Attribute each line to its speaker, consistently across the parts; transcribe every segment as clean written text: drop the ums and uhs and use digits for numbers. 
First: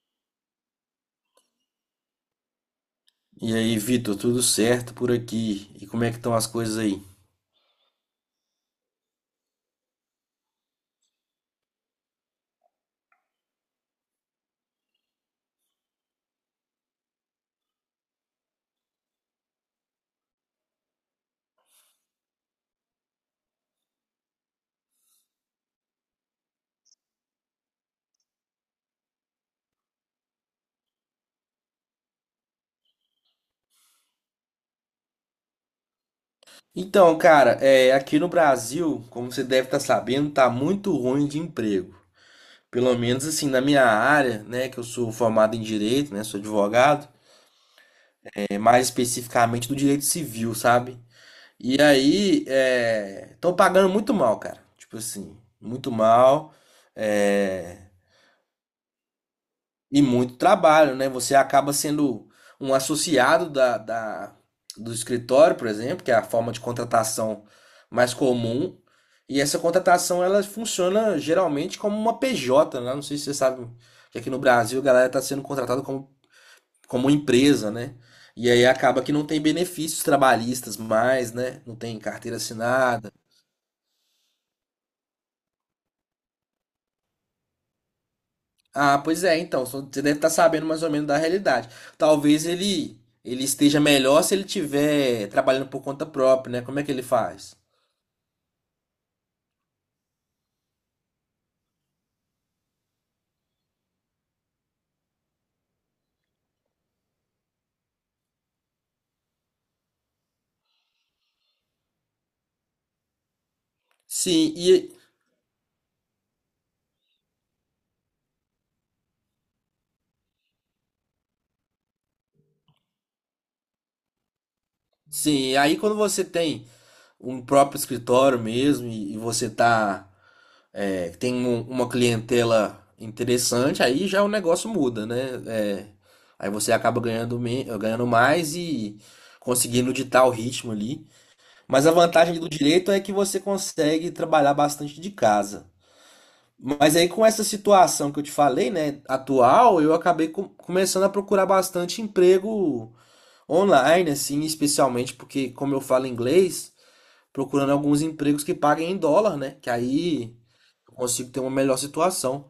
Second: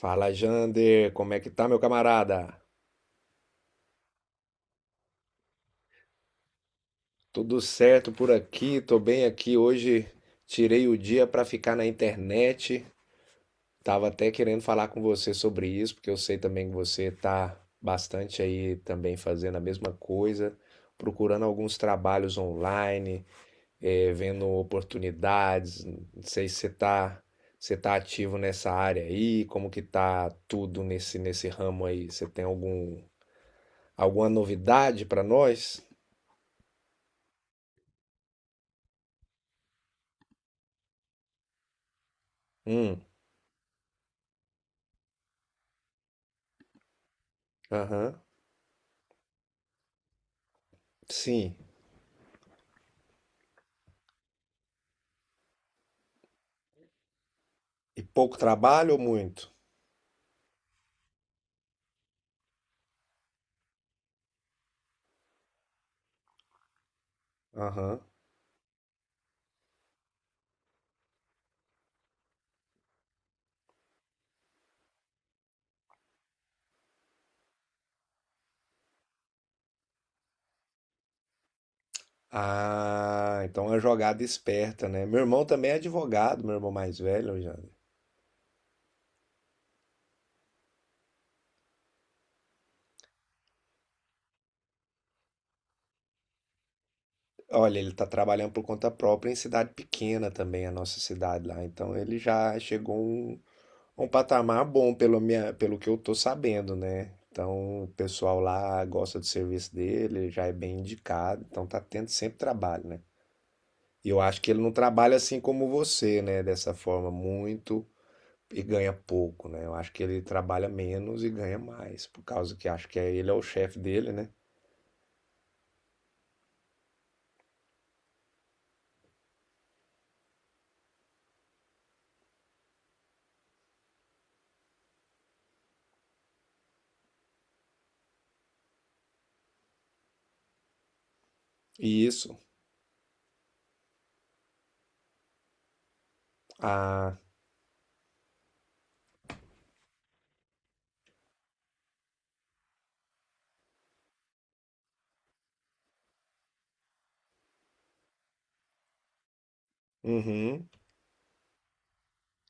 Speaker 1: Fala, Jander, como é que tá, meu camarada?
Speaker 2: E aí, Vitor, tudo certo por aqui? E como é que estão as coisas aí?
Speaker 1: Tudo certo por aqui, tô bem aqui. Hoje tirei o dia pra ficar na internet. Tava até querendo falar com você sobre isso, porque eu sei também que você tá bastante aí também fazendo a mesma coisa, procurando alguns trabalhos online, vendo oportunidades. Não sei se você tá, você tá ativo nessa área aí, como que tá tudo nesse ramo aí? Você tem algum, alguma novidade pra nós?
Speaker 2: Então, cara, aqui no Brasil, como você deve estar sabendo, tá muito ruim de emprego. Pelo
Speaker 1: Hum,
Speaker 2: menos assim, na minha área, né, que eu sou formado em direito, né, sou advogado,
Speaker 1: aham.
Speaker 2: mais especificamente do direito civil, sabe?
Speaker 1: Sim.
Speaker 2: E aí, estão pagando muito mal, cara. Tipo assim, muito mal. É,
Speaker 1: E pouco trabalho ou muito?
Speaker 2: E muito trabalho, né? Você acaba sendo um associado do escritório, por exemplo, que é a forma de contratação
Speaker 1: Aham.
Speaker 2: mais comum. E essa contratação ela funciona geralmente como uma PJ, né? Não sei se você sabe que aqui no Brasil a galera está sendo contratada como empresa, né? E aí acaba que não tem benefícios trabalhistas mais, né? Não tem carteira assinada.
Speaker 1: Ah, então é uma jogada esperta, né? Meu irmão também é advogado, meu irmão mais velho, já.
Speaker 2: Ah, pois é, então, você deve estar sabendo mais ou menos da realidade. Talvez ele esteja melhor se ele estiver trabalhando por conta própria, né? Como é que ele faz?
Speaker 1: Olha, ele tá trabalhando por conta própria em cidade pequena também, a nossa cidade lá. Então ele já chegou a um patamar bom pelo minha, pelo que eu tô sabendo, né? Então o pessoal lá gosta do serviço dele, já é bem indicado, então tá tendo sempre trabalho, né? E eu acho que
Speaker 2: Sim,
Speaker 1: ele não
Speaker 2: e
Speaker 1: trabalha assim como você, né? Dessa forma muito e ganha pouco, né? Eu acho que ele trabalha menos e ganha mais, por causa que acho que é, ele é o chefe dele, né?
Speaker 2: sim, e aí quando você tem um próprio escritório mesmo e você tá tem uma clientela interessante, aí já o negócio muda, né? É, aí você acaba ganhando mais e conseguindo ditar o ritmo ali. Mas a
Speaker 1: E isso.
Speaker 2: vantagem do direito é que você consegue trabalhar bastante de casa. Mas aí,
Speaker 1: Ah,
Speaker 2: com essa situação que eu te falei, né, atual, eu acabei começando a procurar bastante emprego online, assim, especialmente porque, como eu falo inglês, procurando alguns empregos que paguem em dólar, né, que aí
Speaker 1: uhum.
Speaker 2: eu consigo ter uma melhor situação.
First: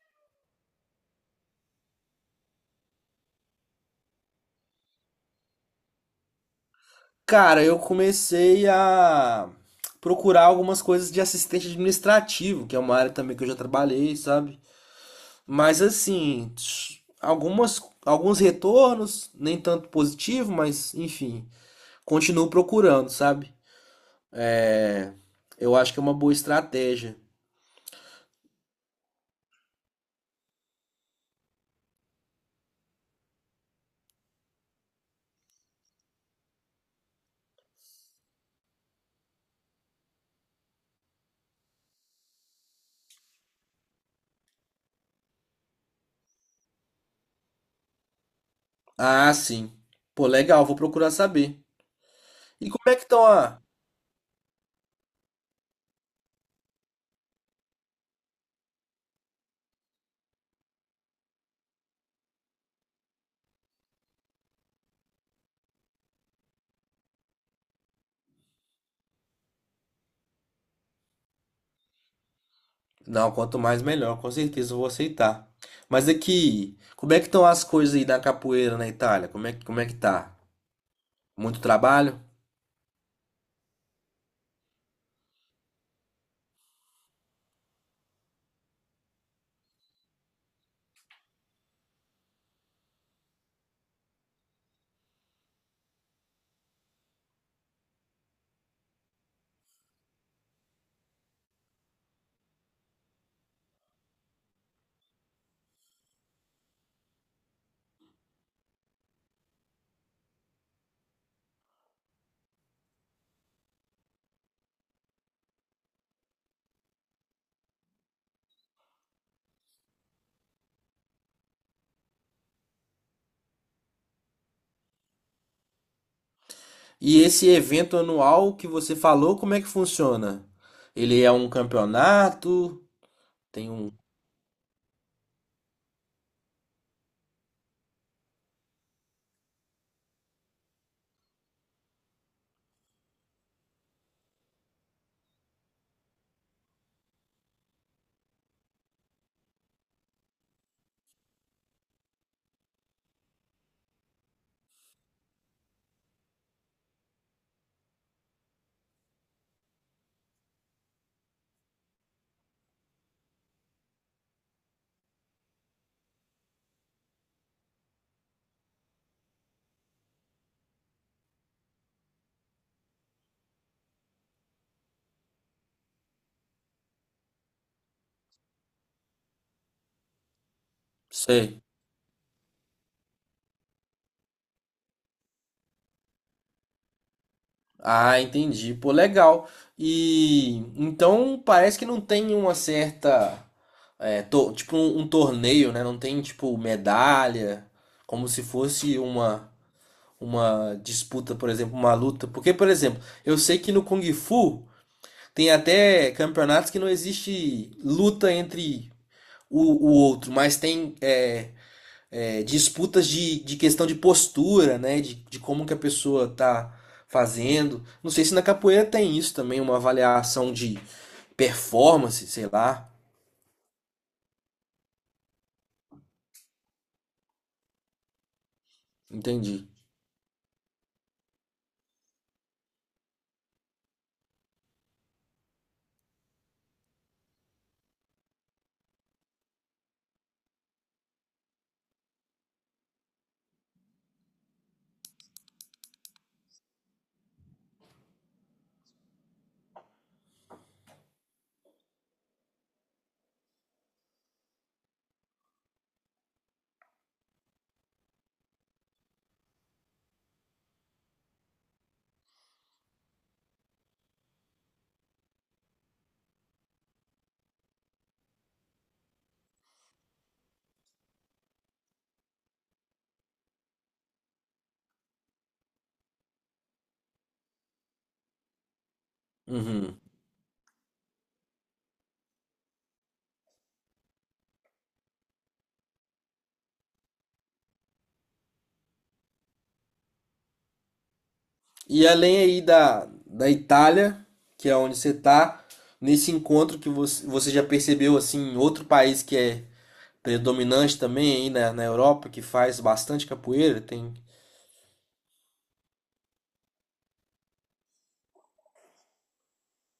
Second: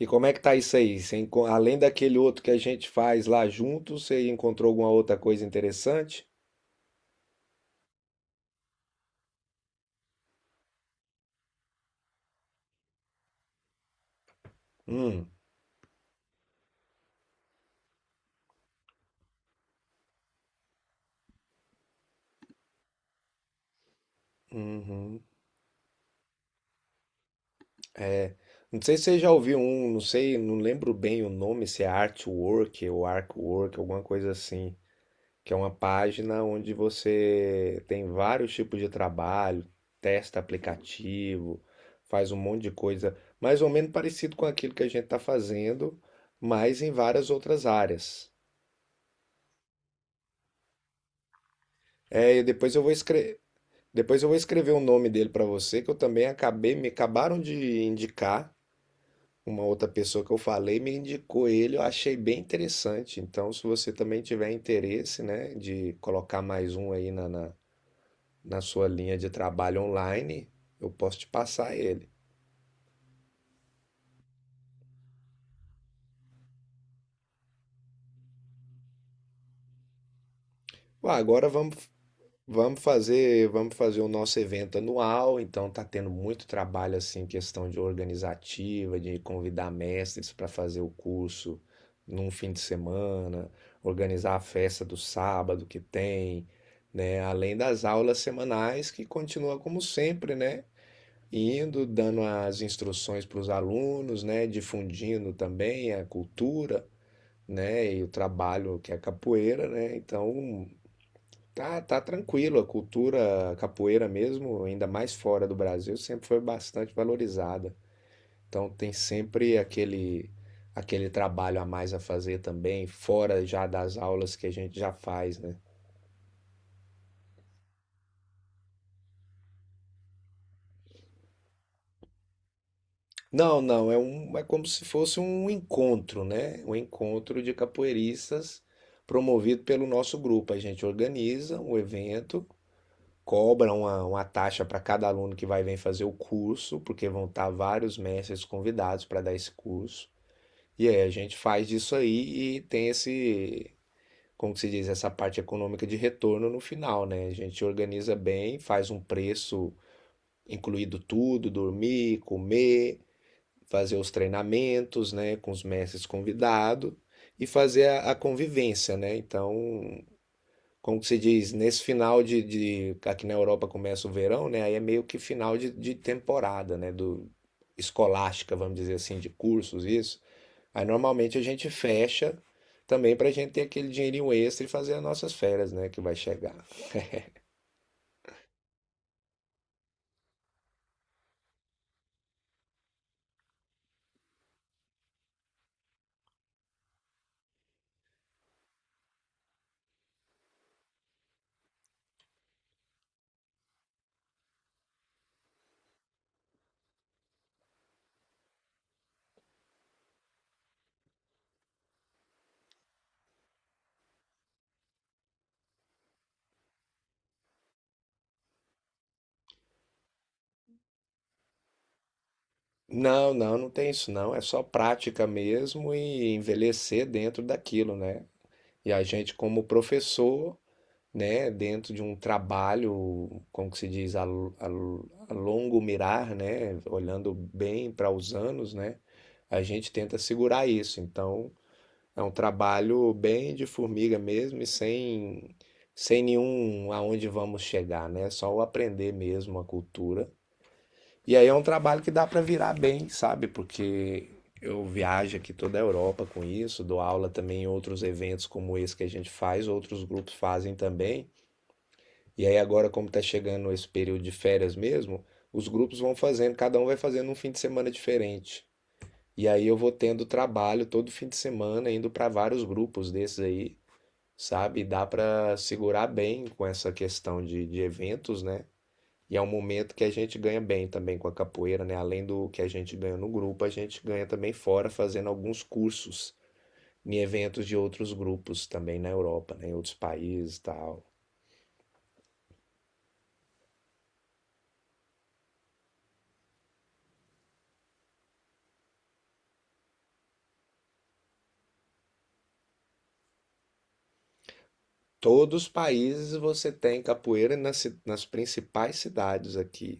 Speaker 1: E como é que tá isso aí? Você enco- além daquele outro que a gente faz lá junto, você encontrou alguma outra coisa interessante?
Speaker 2: Cara, eu comecei a procurar algumas coisas de assistente administrativo, que é uma área também que eu já trabalhei, sabe?
Speaker 1: Hum,
Speaker 2: Mas assim, algumas, alguns retornos, nem tanto positivo, mas enfim. Continuo procurando, sabe? É,
Speaker 1: uhum.
Speaker 2: eu acho que é uma boa estratégia.
Speaker 1: Não sei se você já ouviu um, não sei, não lembro bem o nome, se é Artwork ou Arcwork, alguma coisa assim, que é uma página onde você tem vários tipos de trabalho, testa aplicativo, faz um monte de coisa, mais ou menos parecido com aquilo que a gente está fazendo, mas em várias outras áreas.
Speaker 2: Ah, sim. Pô, legal, vou procurar saber.
Speaker 1: É, e
Speaker 2: E
Speaker 1: depois eu
Speaker 2: como
Speaker 1: vou
Speaker 2: é que estão
Speaker 1: escrever,
Speaker 2: a...
Speaker 1: depois eu vou escrever o nome dele para você, que eu também acabei, me acabaram de indicar uma outra pessoa que eu falei me indicou ele, eu achei bem interessante. Então, se você também tiver interesse, né, de colocar mais um aí na sua linha de trabalho online, eu posso te passar ele.
Speaker 2: Não, quanto mais melhor, com certeza eu vou aceitar. Mas aqui, como é que estão as coisas aí da capoeira na Itália? Como é que tá?
Speaker 1: Ué, agora
Speaker 2: Muito
Speaker 1: vamos,
Speaker 2: trabalho?
Speaker 1: vamos fazer o nosso evento anual, então tá tendo muito trabalho assim, questão de organizativa, de convidar mestres para fazer o curso num fim de semana, organizar a festa do sábado que tem, né? Além das aulas semanais que continua como sempre, né? Indo, dando as instruções para os alunos, né? Difundindo também a cultura, né? E o trabalho que é capoeira, né? Então, tá, tá tranquilo. A cultura capoeira mesmo, ainda mais fora do Brasil, sempre foi bastante valorizada. Então, tem sempre aquele trabalho a mais a fazer também, fora já das aulas que a gente já faz, né?
Speaker 2: E esse evento anual que você falou, como é que funciona? Ele é um campeonato?
Speaker 1: Não,
Speaker 2: Tem
Speaker 1: não,
Speaker 2: um...
Speaker 1: é um, é como se fosse um encontro, né? Um encontro de capoeiristas promovido pelo nosso grupo. A gente organiza um evento, cobra uma taxa para cada aluno que vai vir fazer o curso, porque vão estar vários mestres convidados para dar esse curso. E aí a gente faz isso aí e tem esse, como que se diz, essa parte econômica de retorno no final, né? A gente organiza bem, faz um preço incluído tudo, dormir, comer, fazer os treinamentos, né, com os mestres convidados e fazer a convivência, né? Então, como que se diz, nesse final aqui na Europa começa o verão, né? Aí é meio que final de temporada, né? Do escolástica, vamos dizer assim, de cursos, isso. Aí normalmente a
Speaker 2: Sei.
Speaker 1: gente fecha também para a gente ter aquele dinheirinho extra e fazer as nossas férias, né? Que vai chegar.
Speaker 2: Ah, entendi. Pô, legal. E então parece que não tem uma certa, tipo um torneio, né? Não tem tipo medalha, como se fosse uma disputa, por exemplo, uma luta. Porque, por exemplo, eu sei que no Kung Fu tem até campeonatos que não existe luta entre o, o outro, mas tem disputas de questão de postura, né? De como que a pessoa tá fazendo. Não sei se na capoeira tem isso também, uma avaliação de performance, sei lá.
Speaker 1: Não, não, não tem isso não. É só prática mesmo e envelhecer dentro daquilo, né? E a gente, como
Speaker 2: Entendi.
Speaker 1: professor, né, dentro de um trabalho, como que se diz, a longo mirar, né, olhando bem para os anos, né, a gente tenta segurar isso. Então, é um trabalho bem de formiga mesmo e sem, sem nenhum aonde vamos chegar, né, só o aprender mesmo a cultura. E aí é um trabalho que dá para virar bem, sabe, porque eu viajo aqui toda a Europa com isso, dou aula também em outros eventos como esse que a gente faz, outros grupos fazem também. E aí agora, como está chegando esse período de férias mesmo, os grupos vão fazendo, cada um vai fazendo um fim de semana diferente. E aí eu vou tendo trabalho todo fim de semana, indo para vários grupos desses aí, sabe? Dá para segurar bem com essa questão de eventos, né? E é um momento
Speaker 2: Uhum.
Speaker 1: que a gente ganha bem também com a capoeira, né? Além do que a gente ganha no grupo, a gente ganha também fora fazendo alguns cursos em eventos de outros grupos também na Europa, né? Em outros países e tal.
Speaker 2: E além aí da Itália, que é onde você tá, nesse encontro que você já percebeu, assim, outro país que é predominante também aí na Europa, que faz bastante capoeira, tem...
Speaker 1: Todos os países você tem capoeira nas, ci- nas principais cidades aqui.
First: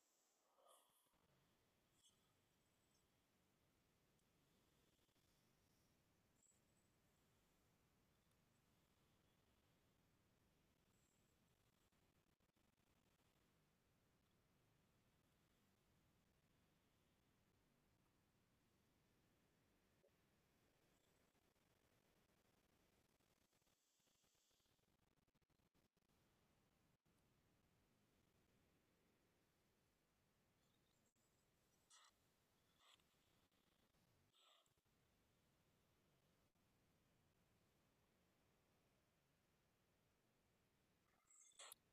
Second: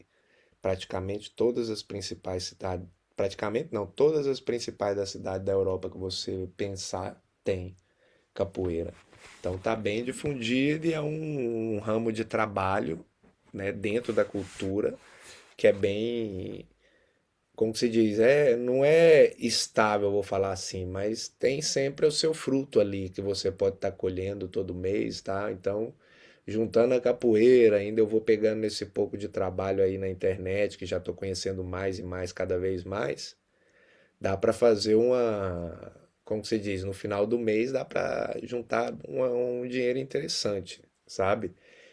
Speaker 1: Praticamente todas as principais cidades. Praticamente não, todas as principais da cidade da Europa que você pensar tem capoeira. Então tá bem difundido e é um, um ramo de trabalho, né, dentro da cultura que é bem, como que se diz, é, não é estável, vou falar assim, mas tem sempre o seu fruto ali que você pode estar colhendo todo mês, tá? Então, juntando a capoeira, ainda eu vou pegando esse pouco de trabalho aí na internet, que já estou conhecendo mais e mais cada vez mais, dá para fazer uma, como que se diz, no final do mês dá para juntar uma- um dinheiro interessante, sabe?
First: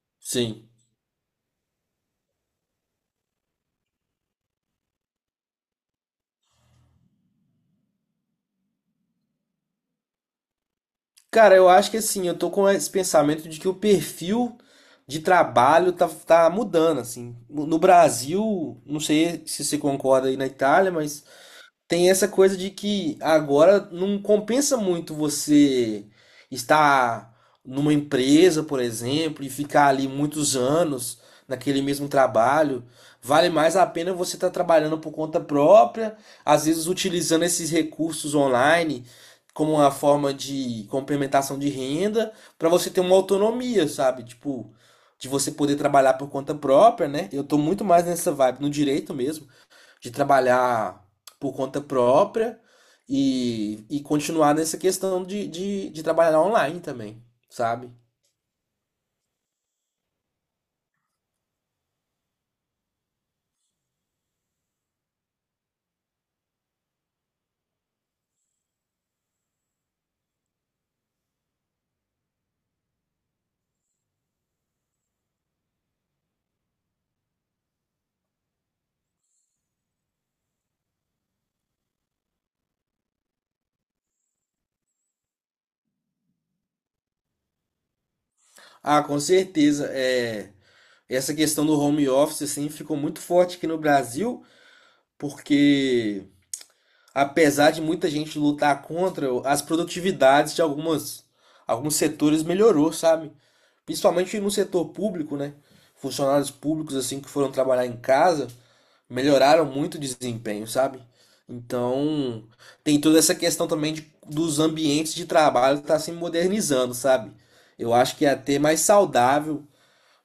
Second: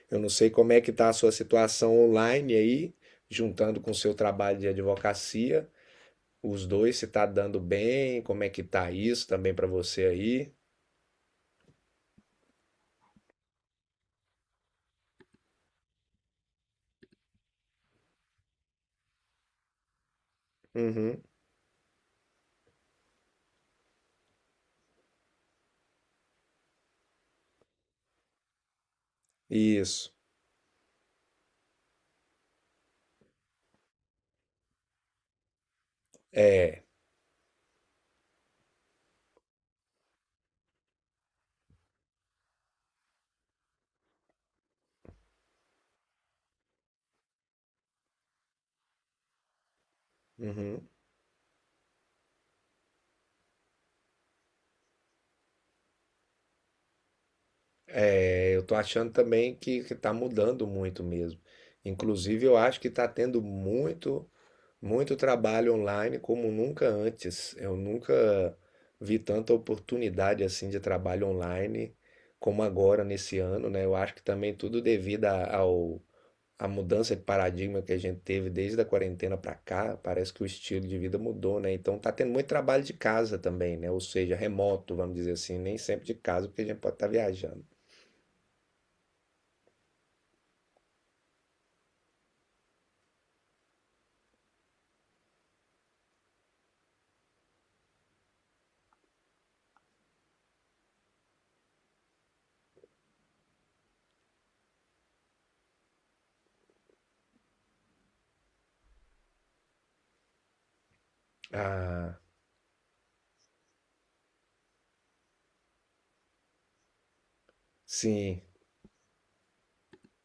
Speaker 1: Eu não sei
Speaker 2: Sim.
Speaker 1: como é que tá a sua situação online aí, juntando com o seu trabalho de advocacia os dois, se tá dando bem, como é que tá isso também pra você aí.
Speaker 2: Cara, eu acho que assim, eu tô com esse pensamento de que o perfil de trabalho tá mudando, assim. No Brasil, não sei se você concorda aí na Itália,
Speaker 1: Uhum.
Speaker 2: mas tem essa coisa de que agora não compensa muito você estar numa empresa, por exemplo, e ficar ali
Speaker 1: Isso.
Speaker 2: muitos anos naquele mesmo trabalho. Vale mais a pena você estar trabalhando por conta própria, às
Speaker 1: É.
Speaker 2: vezes utilizando esses recursos online como uma forma de complementação de renda, para você ter uma autonomia, sabe? Tipo, de você poder trabalhar por conta própria, né? Eu tô muito mais nessa vibe, no direito mesmo de
Speaker 1: Uhum.
Speaker 2: trabalhar por conta própria e continuar nessa questão de trabalhar online também, sabe?
Speaker 1: É, eu tô achando também que tá mudando muito mesmo. Inclusive, eu acho que tá tendo muito, muito trabalho online como nunca antes. Eu nunca vi tanta oportunidade assim de trabalho online como agora nesse ano, né? Eu acho que também tudo devido a- ao a mudança de paradigma que a gente teve desde a quarentena para cá, parece que o estilo de vida mudou, né? Então tá tendo muito trabalho de casa também, né? Ou seja, remoto, vamos dizer assim, nem sempre de casa, porque a gente pode estar viajando.
Speaker 2: Ah, com certeza. É, essa questão do home office assim, ficou muito forte aqui no Brasil, porque apesar de muita gente lutar contra, as produtividades de alguns setores melhorou, sabe? Principalmente no setor público, né? Funcionários públicos assim que foram trabalhar em casa melhoraram muito o desempenho, sabe?
Speaker 1: Ah,
Speaker 2: Então, tem toda essa questão também dos ambientes de trabalho que está se modernizando, sabe? Eu acho que é
Speaker 1: sim.
Speaker 2: até mais saudável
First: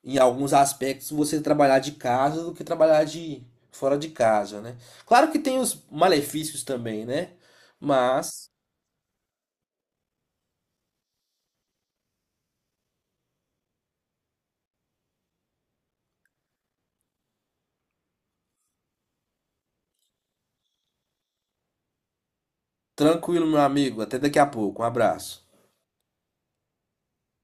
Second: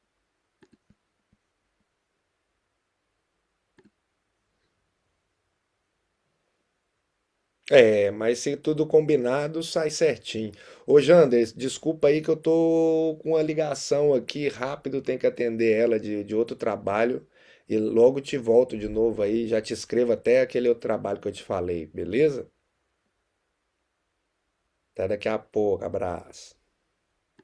Speaker 2: em alguns aspectos você trabalhar de casa do que trabalhar de fora de casa, né? Claro que tem os malefícios também, né?
Speaker 1: É, mas
Speaker 2: Mas
Speaker 1: se tudo combinado, sai certinho. Ô, Jander, desculpa aí que eu tô com uma ligação aqui, rápido, tenho que atender ela de outro trabalho. E logo te volto de novo aí, já te escrevo até aquele outro trabalho que eu te falei, beleza?
Speaker 2: tranquilo, meu amigo, até daqui a pouco. Um
Speaker 1: Até daqui a
Speaker 2: abraço.
Speaker 1: pouco, abraço.